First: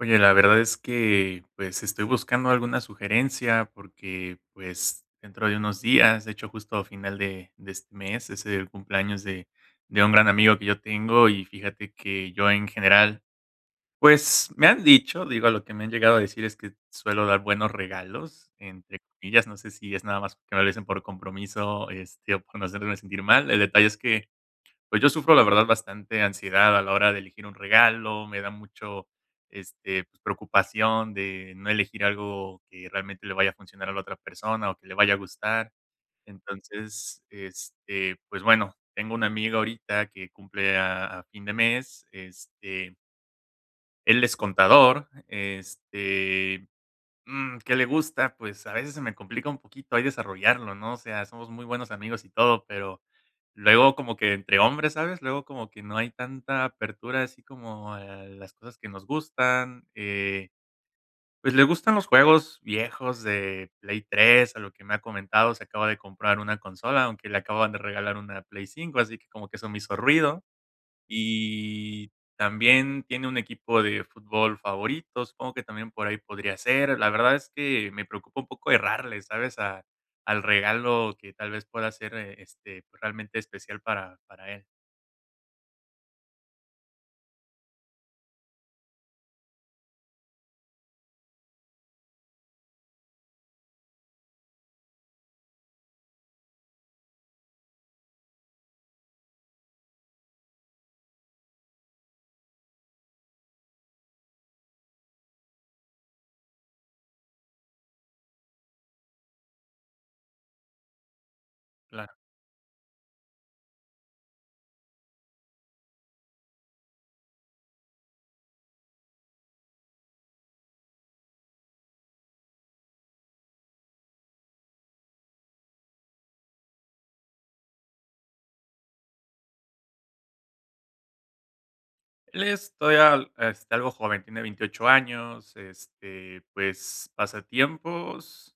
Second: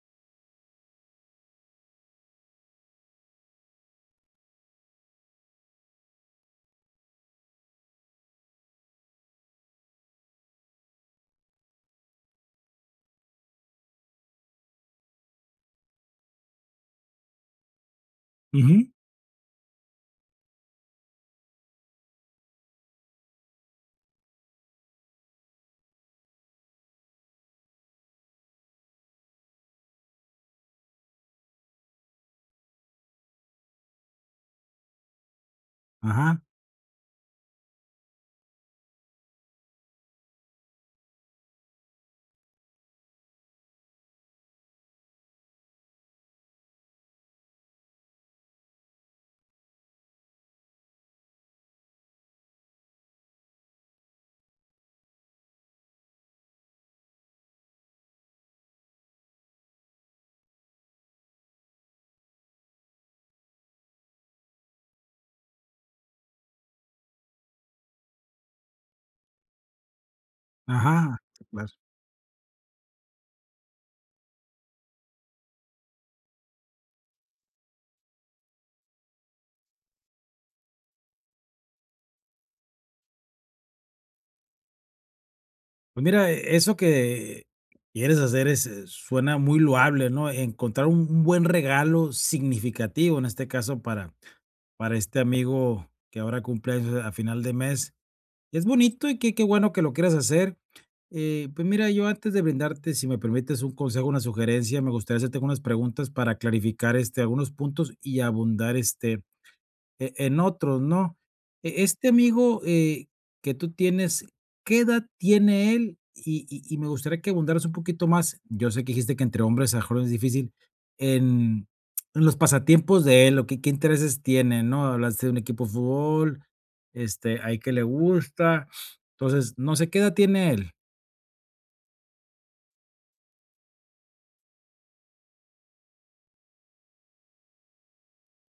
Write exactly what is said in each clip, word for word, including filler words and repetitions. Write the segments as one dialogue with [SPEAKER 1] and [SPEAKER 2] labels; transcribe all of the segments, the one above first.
[SPEAKER 1] Oye, la verdad es que, pues, estoy buscando alguna sugerencia porque, pues, dentro de unos días, de hecho, justo a final de de este mes, es el cumpleaños de de un gran amigo que yo tengo. Y fíjate que yo en general, pues, me han dicho, digo, a lo que me han llegado a decir es que suelo dar buenos regalos,
[SPEAKER 2] Ujú.
[SPEAKER 1] entre comillas. No sé si es nada más que me lo dicen por compromiso, este, o por no hacerme sentir mal. El detalle es que pues yo sufro, la verdad, bastante ansiedad a la hora de elegir un regalo. Me da mucho, este, pues, preocupación de no elegir algo que realmente le vaya a funcionar a la otra persona o que le vaya a gustar.
[SPEAKER 2] Ajá,
[SPEAKER 1] Entonces, este, pues bueno, tengo una amiga ahorita que cumple a a fin de mes. Este, él es contador. este, Mm, ¿qué le gusta? Pues, a veces se me complica un poquito ahí desarrollarlo, ¿no? O sea, somos muy buenos amigos y todo, pero luego como que entre hombres, ¿sabes? Luego como que no hay tanta apertura así como a las cosas que nos gustan. Eh, pues, le gustan los juegos viejos de Play tres a lo que me ha comentado. Se acaba de comprar una consola, aunque le acaban de regalar una Play cinco, así que como que eso me hizo ruido.
[SPEAKER 2] ajá. Claro.
[SPEAKER 1] Y también tiene un equipo de fútbol favorito, supongo que también por ahí podría ser. La verdad es que me preocupa un poco errarle, ¿sabes? A al regalo que tal vez pueda ser, eh, este, pues, realmente especial para para él.
[SPEAKER 2] Pues mira, e eso que quieres hacer es, eh, suena muy loable, ¿no? Encontrar un un buen regalo significativo, en este caso, para para este amigo que ahora cumple años a final de mes. Es bonito y qué qué bueno que lo quieras hacer. Eh, pues mira, yo antes de brindarte, si me permites un consejo, una sugerencia, me gustaría hacerte unas preguntas para clarificar, este, algunos puntos y abundar, este, e en otros, ¿no? E este
[SPEAKER 1] Claro.
[SPEAKER 2] amigo, eh, que tú tienes, ¿qué edad tiene él? Y y y me gustaría que abundaras un poquito más, yo sé que dijiste que entre hombres a jóvenes es difícil, en en los pasatiempos de él, o qué qué intereses tiene, ¿no? Hablaste de un equipo de fútbol, este, hay que le gusta. Entonces, no sé, ¿qué edad tiene él?
[SPEAKER 1] Él es todavía, este, algo joven, tiene veintiocho años. Este, pues, pasatiempos,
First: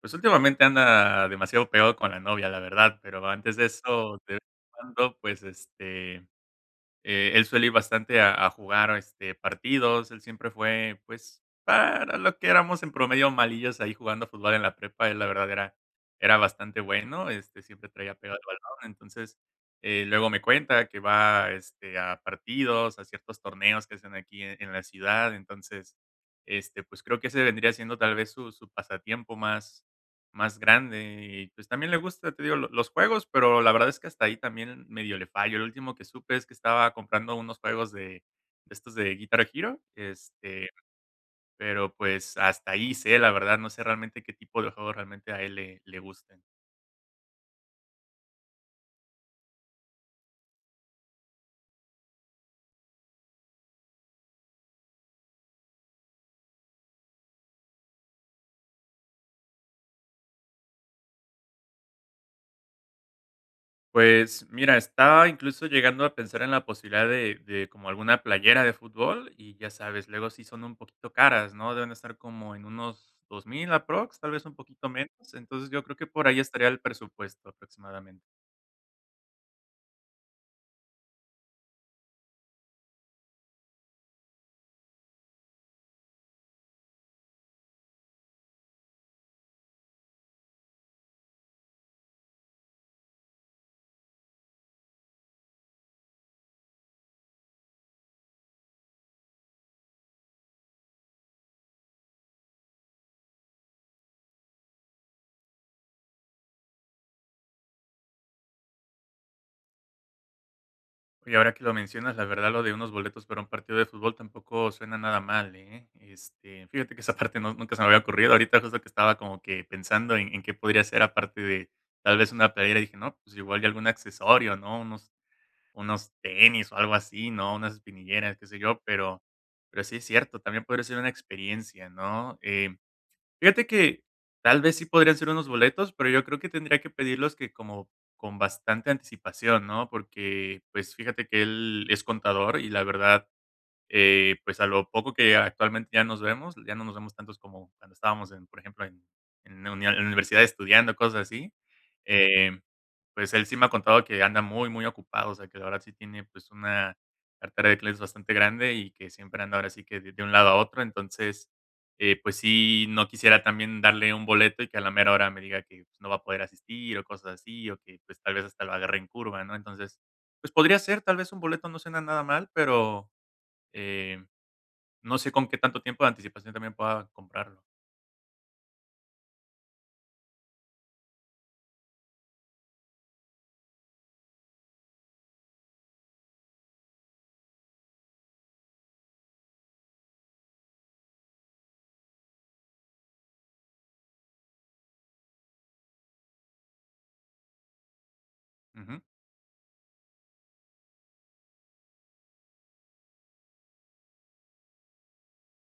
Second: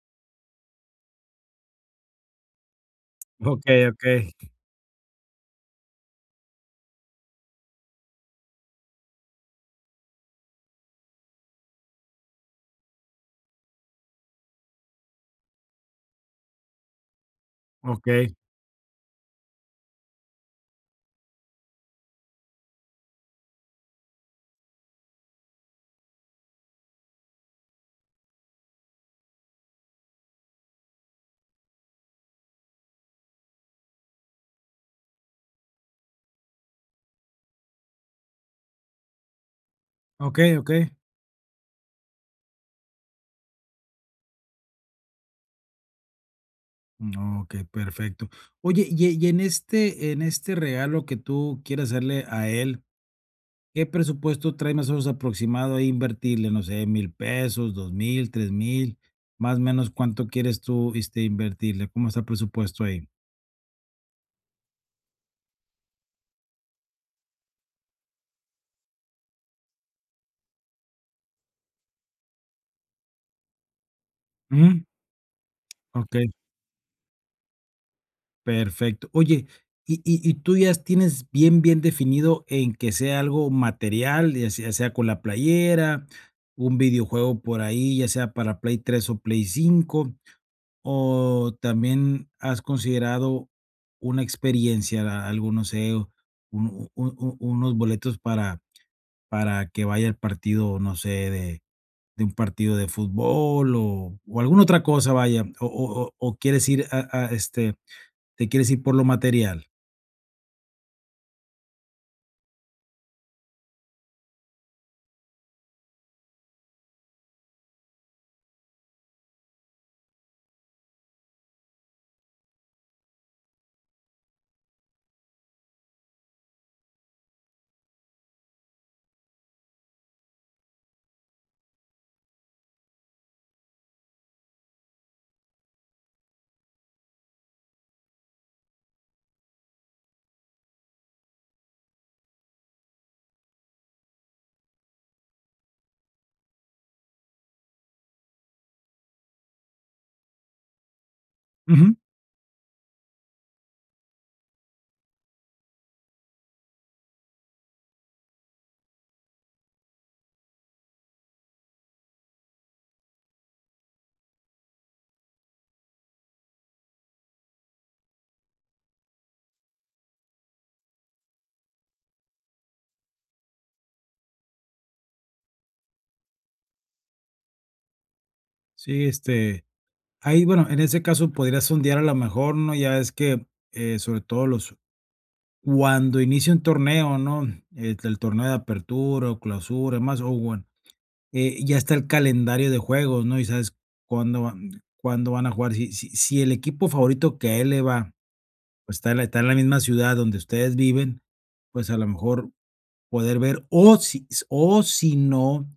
[SPEAKER 1] pues, últimamente anda demasiado pegado con la novia, la verdad, pero antes de
[SPEAKER 2] Okey, okey,
[SPEAKER 1] eso, de vez en cuando, pues, este. Eh, él suele ir bastante a a jugar, este, partidos. Él siempre fue, pues, para lo que éramos en promedio malillos ahí jugando fútbol en la prepa, él la verdad era era bastante bueno. Este, siempre traía
[SPEAKER 2] okey,
[SPEAKER 1] pegado al balón. Entonces, eh, luego me cuenta que va, este, a partidos, a ciertos torneos que hacen aquí en en la ciudad. Entonces, este, pues, creo que ese vendría siendo tal vez su su pasatiempo más más grande. Y, pues, también le gusta, te digo, lo los juegos, pero la verdad es que hasta ahí también medio le fallo. El último que supe es que estaba comprando unos juegos de de estos de Guitar Hero.
[SPEAKER 2] okey,
[SPEAKER 1] Este,
[SPEAKER 2] okey.
[SPEAKER 1] pero, pues, hasta ahí sé, la verdad. No sé realmente qué tipo de juegos realmente a él le le gusten.
[SPEAKER 2] Mm, okey, perfecto. Oye, y y en este en este regalo que tú quieres hacerle a él, ¿qué presupuesto trae más o menos aproximado ahí invertirle? No sé, mil pesos, dos mil, tres mil, más o menos cuánto quieres tú, este, invertirle, cómo está el presupuesto ahí.
[SPEAKER 1] Pues mira, estaba incluso llegando a pensar en la posibilidad de de como alguna playera de fútbol, y ya sabes, luego sí son un poquito caras, ¿no? Deben estar como en unos dos mil aprox, tal vez un
[SPEAKER 2] Ujú.
[SPEAKER 1] poquito menos. Entonces, yo creo que
[SPEAKER 2] Ok,
[SPEAKER 1] por ahí estaría el presupuesto aproximadamente.
[SPEAKER 2] perfecto. Oye, y, y, y tú ya tienes bien, bien definido en que sea algo material, ya sea, sea con la playera, un videojuego por ahí, ya sea para Play tres o Play cinco. ¿O también has considerado una experiencia, a algún, no sé, u u u unos boletos para para que vaya al partido, no sé, de de un partido de fútbol o o alguna otra cosa, vaya? ¿O o o o quieres ir a a, este, te quieres ir por lo material?
[SPEAKER 1] Y ahora que lo mencionas, la verdad, lo de unos boletos para un partido de fútbol tampoco suena nada mal, ¿eh? Este, fíjate que esa parte no nunca se me había ocurrido. Ahorita justo que estaba como que pensando en en qué podría ser, aparte de tal vez una playera, dije: "No, pues igual y algún accesorio, ¿no? Unos unos tenis o algo así, ¿no? Unas espinilleras, qué sé yo". pero, pero sí es cierto, también podría ser una experiencia, ¿no? Eh, fíjate que tal vez sí podrían ser unos boletos, pero yo creo que tendría que pedirlos que como con bastante anticipación, ¿no? Porque, pues fíjate que él es contador y la verdad, eh, pues a lo poco que actualmente ya nos vemos, ya no nos vemos tantos como cuando estábamos, en, por ejemplo, en, en la uni- en la universidad estudiando, cosas así.
[SPEAKER 2] Ujú.
[SPEAKER 1] eh, pues, él sí me ha contado que anda muy, muy ocupado, o sea, que la verdad sí tiene, pues, una cartera de clientes bastante grande y que siempre anda ahora sí que de de un lado a otro. Entonces, eh, pues sí, no quisiera también darle un boleto y que a la mera hora me diga que, pues, no va a poder asistir o cosas así, o que, pues, tal vez hasta lo agarre en curva, ¿no? Entonces, pues, podría ser, tal vez un boleto no suena nada mal, pero, eh, no sé con qué tanto tiempo de anticipación también pueda comprarlo.
[SPEAKER 2] Sí, este, ahí, bueno, en ese caso podrías sondear a lo mejor, ¿no? Ya es que, eh, sobre todo los cuando inicia un torneo, ¿no? El, el torneo de apertura o clausura, más, o bueno, eh, ya está el calendario de juegos, ¿no? Y sabes cuándo van, cuándo van a jugar. Si, si, si el equipo favorito que a él le va, pues
[SPEAKER 1] Ujú.
[SPEAKER 2] está en la, está en la misma ciudad donde ustedes viven, pues a lo mejor poder ver, o si o si no,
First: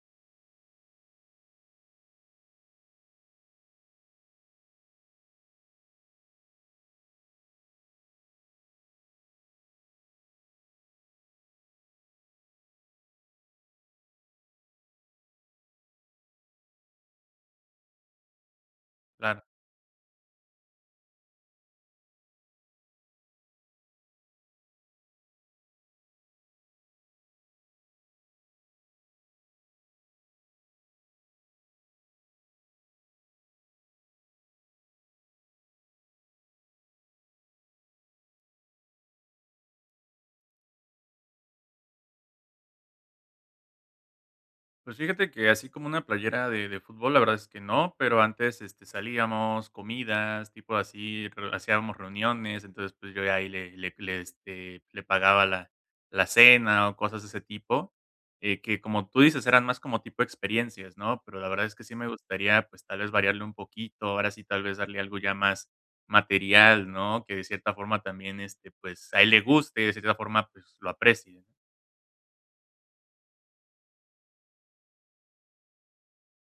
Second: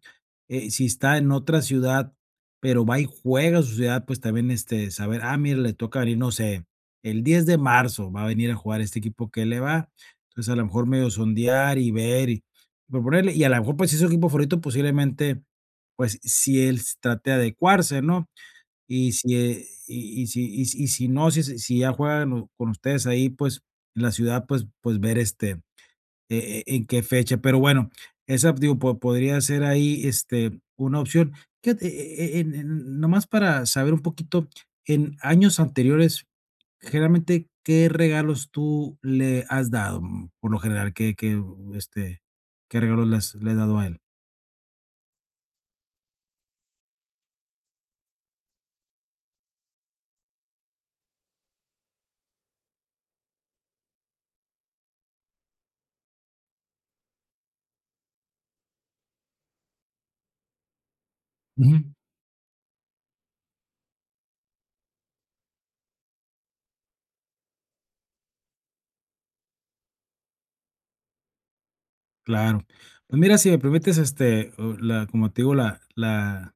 [SPEAKER 2] eh, si está en otra ciudad, pero va y juega a su ciudad, pues también, este, saber, ah, mira, le toca venir, no sé, el diez de marzo va a venir a jugar este equipo que le va. Entonces, a lo mejor medio sondear y ver y proponerle, y a lo mejor, pues, si es su equipo favorito, posiblemente, pues, si él s trate de adecuarse, ¿no? Y si,
[SPEAKER 1] Claro.
[SPEAKER 2] eh, y y si y si y si no, si si ya juegan o- con ustedes ahí, pues, en la ciudad, pues pues, ver, este, eh, eh, en qué fecha. Pero bueno, esa, digo, po- podría ser ahí, este, una opción. Fíjate, eh, eh, en- en- nomás para saber un poquito, en años anteriores, generalmente, ¿qué regalos tú le has dado? Mm, Por lo general, ¿qué, qué, mm, este, qué regalos le has, le has dado a él?
[SPEAKER 1] Pues fíjate que así como una playera de de fútbol, la verdad es que no, pero antes, este, salíamos, comidas, tipo así, re hacíamos reuniones. Entonces, pues, yo ahí le le le, este, le pagaba la la cena o cosas de ese tipo. Eh, que como tú dices, eran más como tipo experiencias, ¿no? Pero la verdad es
[SPEAKER 2] Ujú.
[SPEAKER 1] que sí me gustaría, pues, tal vez variarle un poquito, ahora sí, tal vez darle algo ya más material, ¿no? Que de cierta forma también, este, pues, a él le guste, de cierta forma, pues, lo aprecie, ¿no?
[SPEAKER 2] Claro. Pues mira, si me permites, este, o la, como te digo, la, la,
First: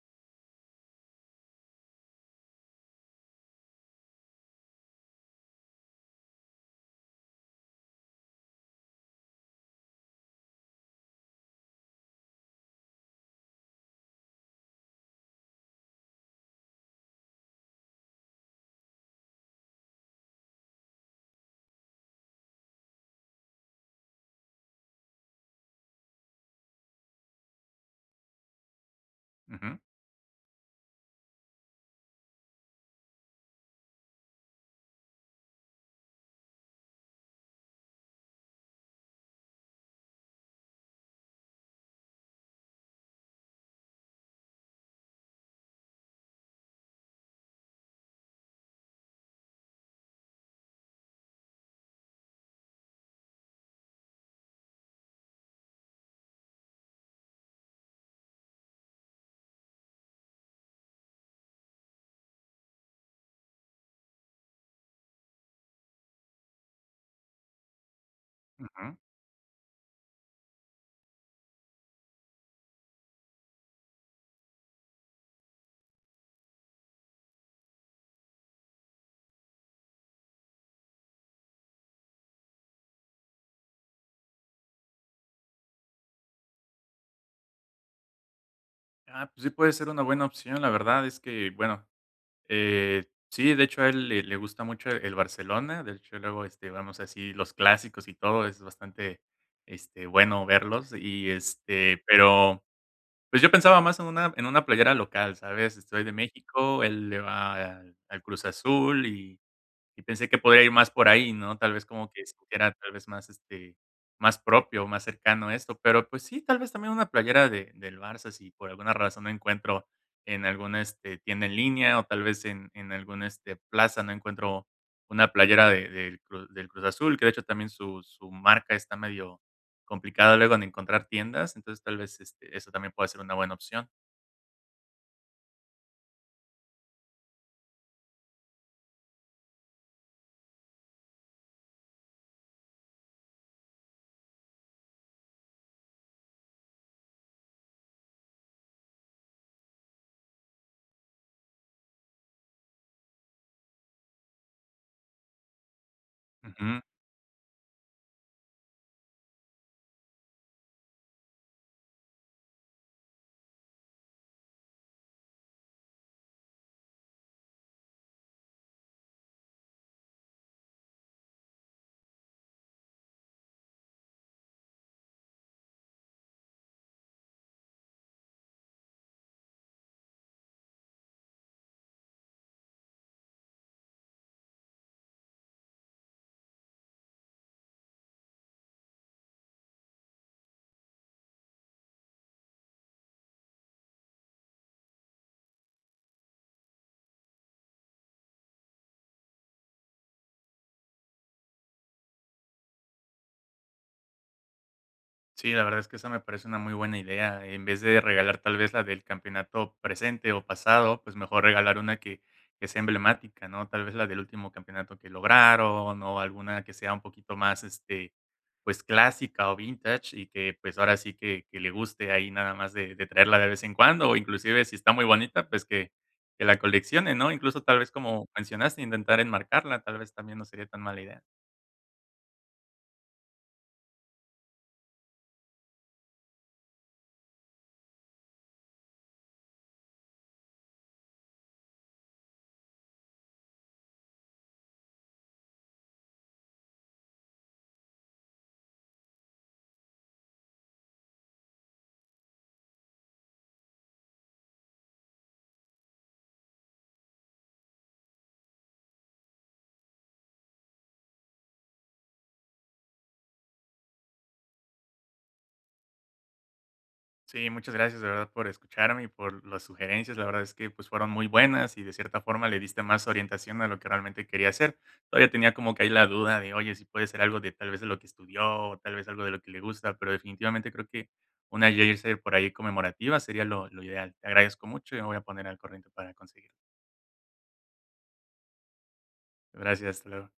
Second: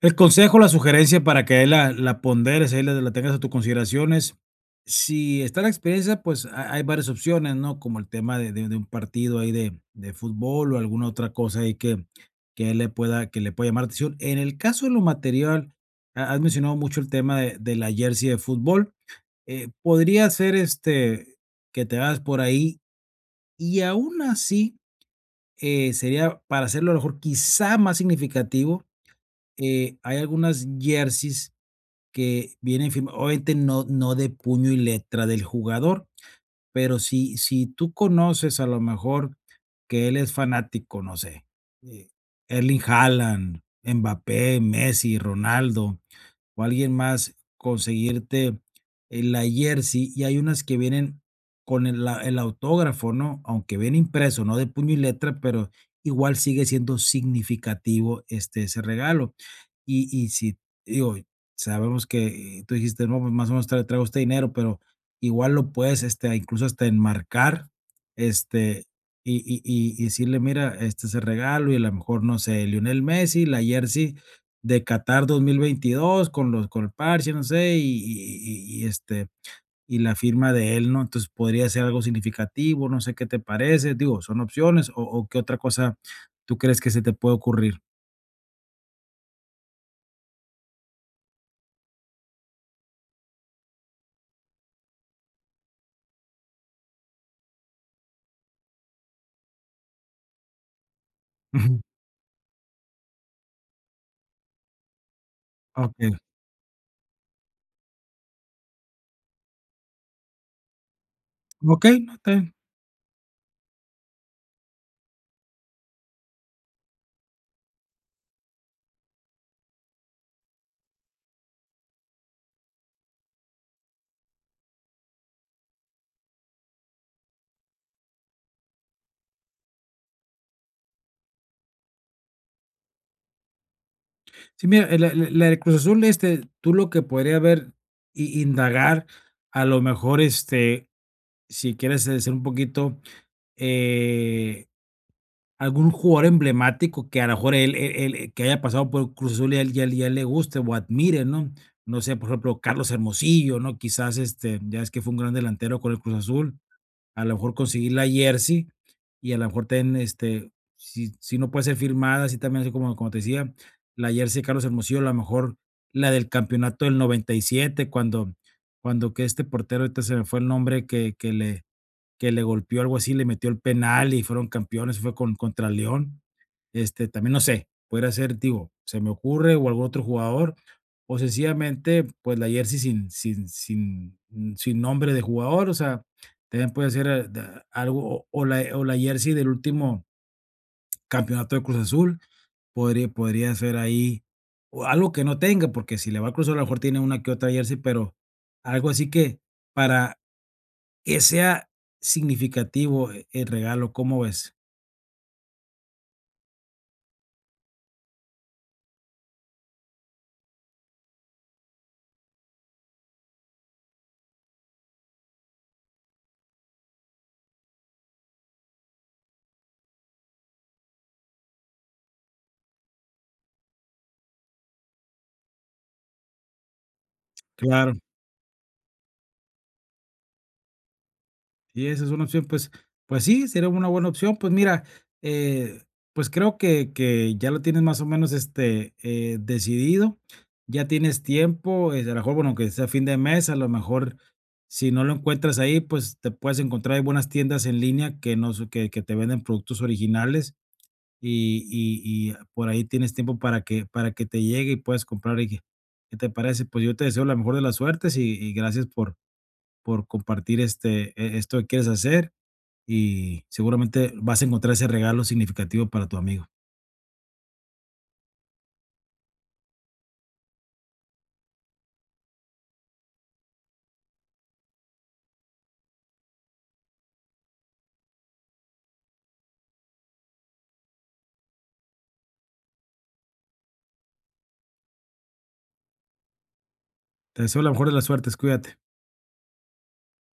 [SPEAKER 2] El consejo, la sugerencia para que ahí la la ponderes, ahí la la tengas a tus consideraciones. Si está la experiencia, pues, ha hay varias opciones, ¿no? Como el tema de de de un partido ahí de de fútbol o alguna otra cosa ahí que que le pueda que le pueda llamar la atención. En el caso de lo material, ha has mencionado mucho el tema de de la jersey de fútbol, eh, podría ser, este, que te vayas por ahí y aún así, eh, sería para hacerlo a lo mejor quizá más significativo,
[SPEAKER 1] Ujú,
[SPEAKER 2] eh, hay algunas jerseys que vienen firma, obviamente no no de puño y letra del jugador, pero si si tú conoces a lo mejor que él es fanático, no sé, eh, Erling Haaland, Mbappé, Messi, Ronaldo, o alguien más, conseguirte, eh, la jersey, y hay unas que vienen con el a el autógrafo, ¿no? Aunque viene impreso, no de puño y letra, pero igual sigue siendo significativo, este, ese regalo. Y y si, digo, sabemos que eh, tú dijiste: "No, pues, más o menos tra traigo este dinero", pero igual lo puedes, este, incluso hasta enmarcar, este,
[SPEAKER 1] ujú.
[SPEAKER 2] y y y y decirle: "Mira, este es el regalo", y a lo mejor, no sé, Lionel Messi, la jersey de Qatar dos mil veintidós con los con el parche, no sé, y y y y, este, y la firma de él, ¿no? Entonces, podría ser algo significativo, no sé qué te parece, digo, son opciones, o o, ¿qué otra cosa tú crees que se te puede ocurrir?
[SPEAKER 1] Ah, pues sí puede ser una buena opción. La verdad es que, bueno, eh, sí, de hecho a él le, le gusta mucho el, el Barcelona. De hecho luego este, vamos así los clásicos y todo, es bastante este, bueno verlos. Y
[SPEAKER 2] Ujú.
[SPEAKER 1] este, pero pues yo pensaba más en una, en una playera local, ¿sabes? Estoy de
[SPEAKER 2] Okey.
[SPEAKER 1] México, él le va al, al Cruz Azul, y y pensé que podría ir más por ahí, ¿no? Tal vez
[SPEAKER 2] Okey,
[SPEAKER 1] como
[SPEAKER 2] no,
[SPEAKER 1] que
[SPEAKER 2] está bien.
[SPEAKER 1] sintiera tal vez más, este, más propio, más cercano a esto. Pero, pues sí, tal vez también una playera de del Barça, si por alguna razón no encuentro en alguna, este, tienda en línea, o tal vez en en alguna, este, plaza no encuentro una playera de del Cru del Cruz Azul, que de hecho también su su marca está medio complicada luego en encontrar tiendas. Entonces tal vez, este, eso también puede ser una buena opción.
[SPEAKER 2] Sí, mira, eh, la la la del Cruz Azul, este, tú lo que podría ver, i indagar, a lo mejor, este, si quieres, eh, ser un poquito, eh algún jugador emblemático que a lo mejor él él él eh, que haya pasado por Cruz Azul y a él y él y él le guste o admire, ¿no? No sé, por ejemplo, Carlos Hermosillo, ¿no? Quizás, este, ya es que fue un gran delantero con el Cruz Azul,
[SPEAKER 1] Ujú.
[SPEAKER 2] a lo mejor conseguir la jersey y a lo mejor ten, este, si si no puede ser firmada, así también, así como como te decía, la jersey de Carlos Hermosillo, a lo mejor la del campeonato del noventa y siete cuando cuando que este portero, ahorita se me fue el nombre que que le que le golpeó algo así, le metió el penal y fueron campeones, fue con contra León. Este, también no sé, pudiera ser, digo, se me ocurre o algún otro jugador, o sencillamente, pues la jersey sin sin sin mm, sin nombre de jugador, o sea, también puede ser, eh, da algo, o o la o la jersey del último campeonato de Cruz Azul, podría podría ser ahí, o algo que no tenga, porque si le va al Cruz Azul, a lo mejor tiene una que otra jersey, pero algo así que para que sea significativo e el regalo, ¿cómo ves?
[SPEAKER 1] Sí, la verdad es que esa me parece una muy buena idea. En vez de regalar tal vez la del campeonato presente o pasado, pues mejor regalar una que, que sea emblemática, ¿no? Tal vez la del último campeonato que lograron o alguna que sea un poquito más, este, pues clásica o vintage y que pues ahora sí que, que le guste ahí nada más de, de traerla de vez en cuando, o inclusive si está muy bonita, pues que, que la coleccione, ¿no? Incluso tal vez
[SPEAKER 2] Claro,
[SPEAKER 1] como mencionaste, intentar enmarcarla, tal vez también no sería tan mala idea.
[SPEAKER 2] y esa es una opción, pues pues sí, sería una buena opción. Pues mira, eh, pues creo que que ya lo tienes más o menos, este, eh, decidido, ya tienes tiempo, eh, a lo mejor, bueno, que sea fin de mes, a lo mejor, si no lo encuentras ahí, pues te puedes encontrar, hay buenas tiendas en línea que no que que te venden productos originales. y y y por ahí tienes tiempo para que para que te llegue y puedas comprar. Y que, ¿qué te parece? Pues yo te deseo la mejor de las suertes y y gracias por por compartir, este, e esto que quieres hacer, y seguramente vas a encontrar ese regalo significativo para tu amigo.
[SPEAKER 1] Sí, muchas gracias de verdad por escucharme y por las sugerencias. La verdad es que pues fueron muy buenas y de cierta forma le diste más orientación a lo que realmente quería hacer. Todavía tenía como que ahí la duda de, oye, si puede ser algo de tal vez de lo que estudió o tal vez algo de lo que le gusta, pero definitivamente creo que una jersey por ahí conmemorativa sería lo, lo ideal. Te agradezco mucho y me voy a poner al corriente para conseguirlo.
[SPEAKER 2] Te deseo la mejor de las suertes, cuídate.
[SPEAKER 1] Gracias, hasta luego.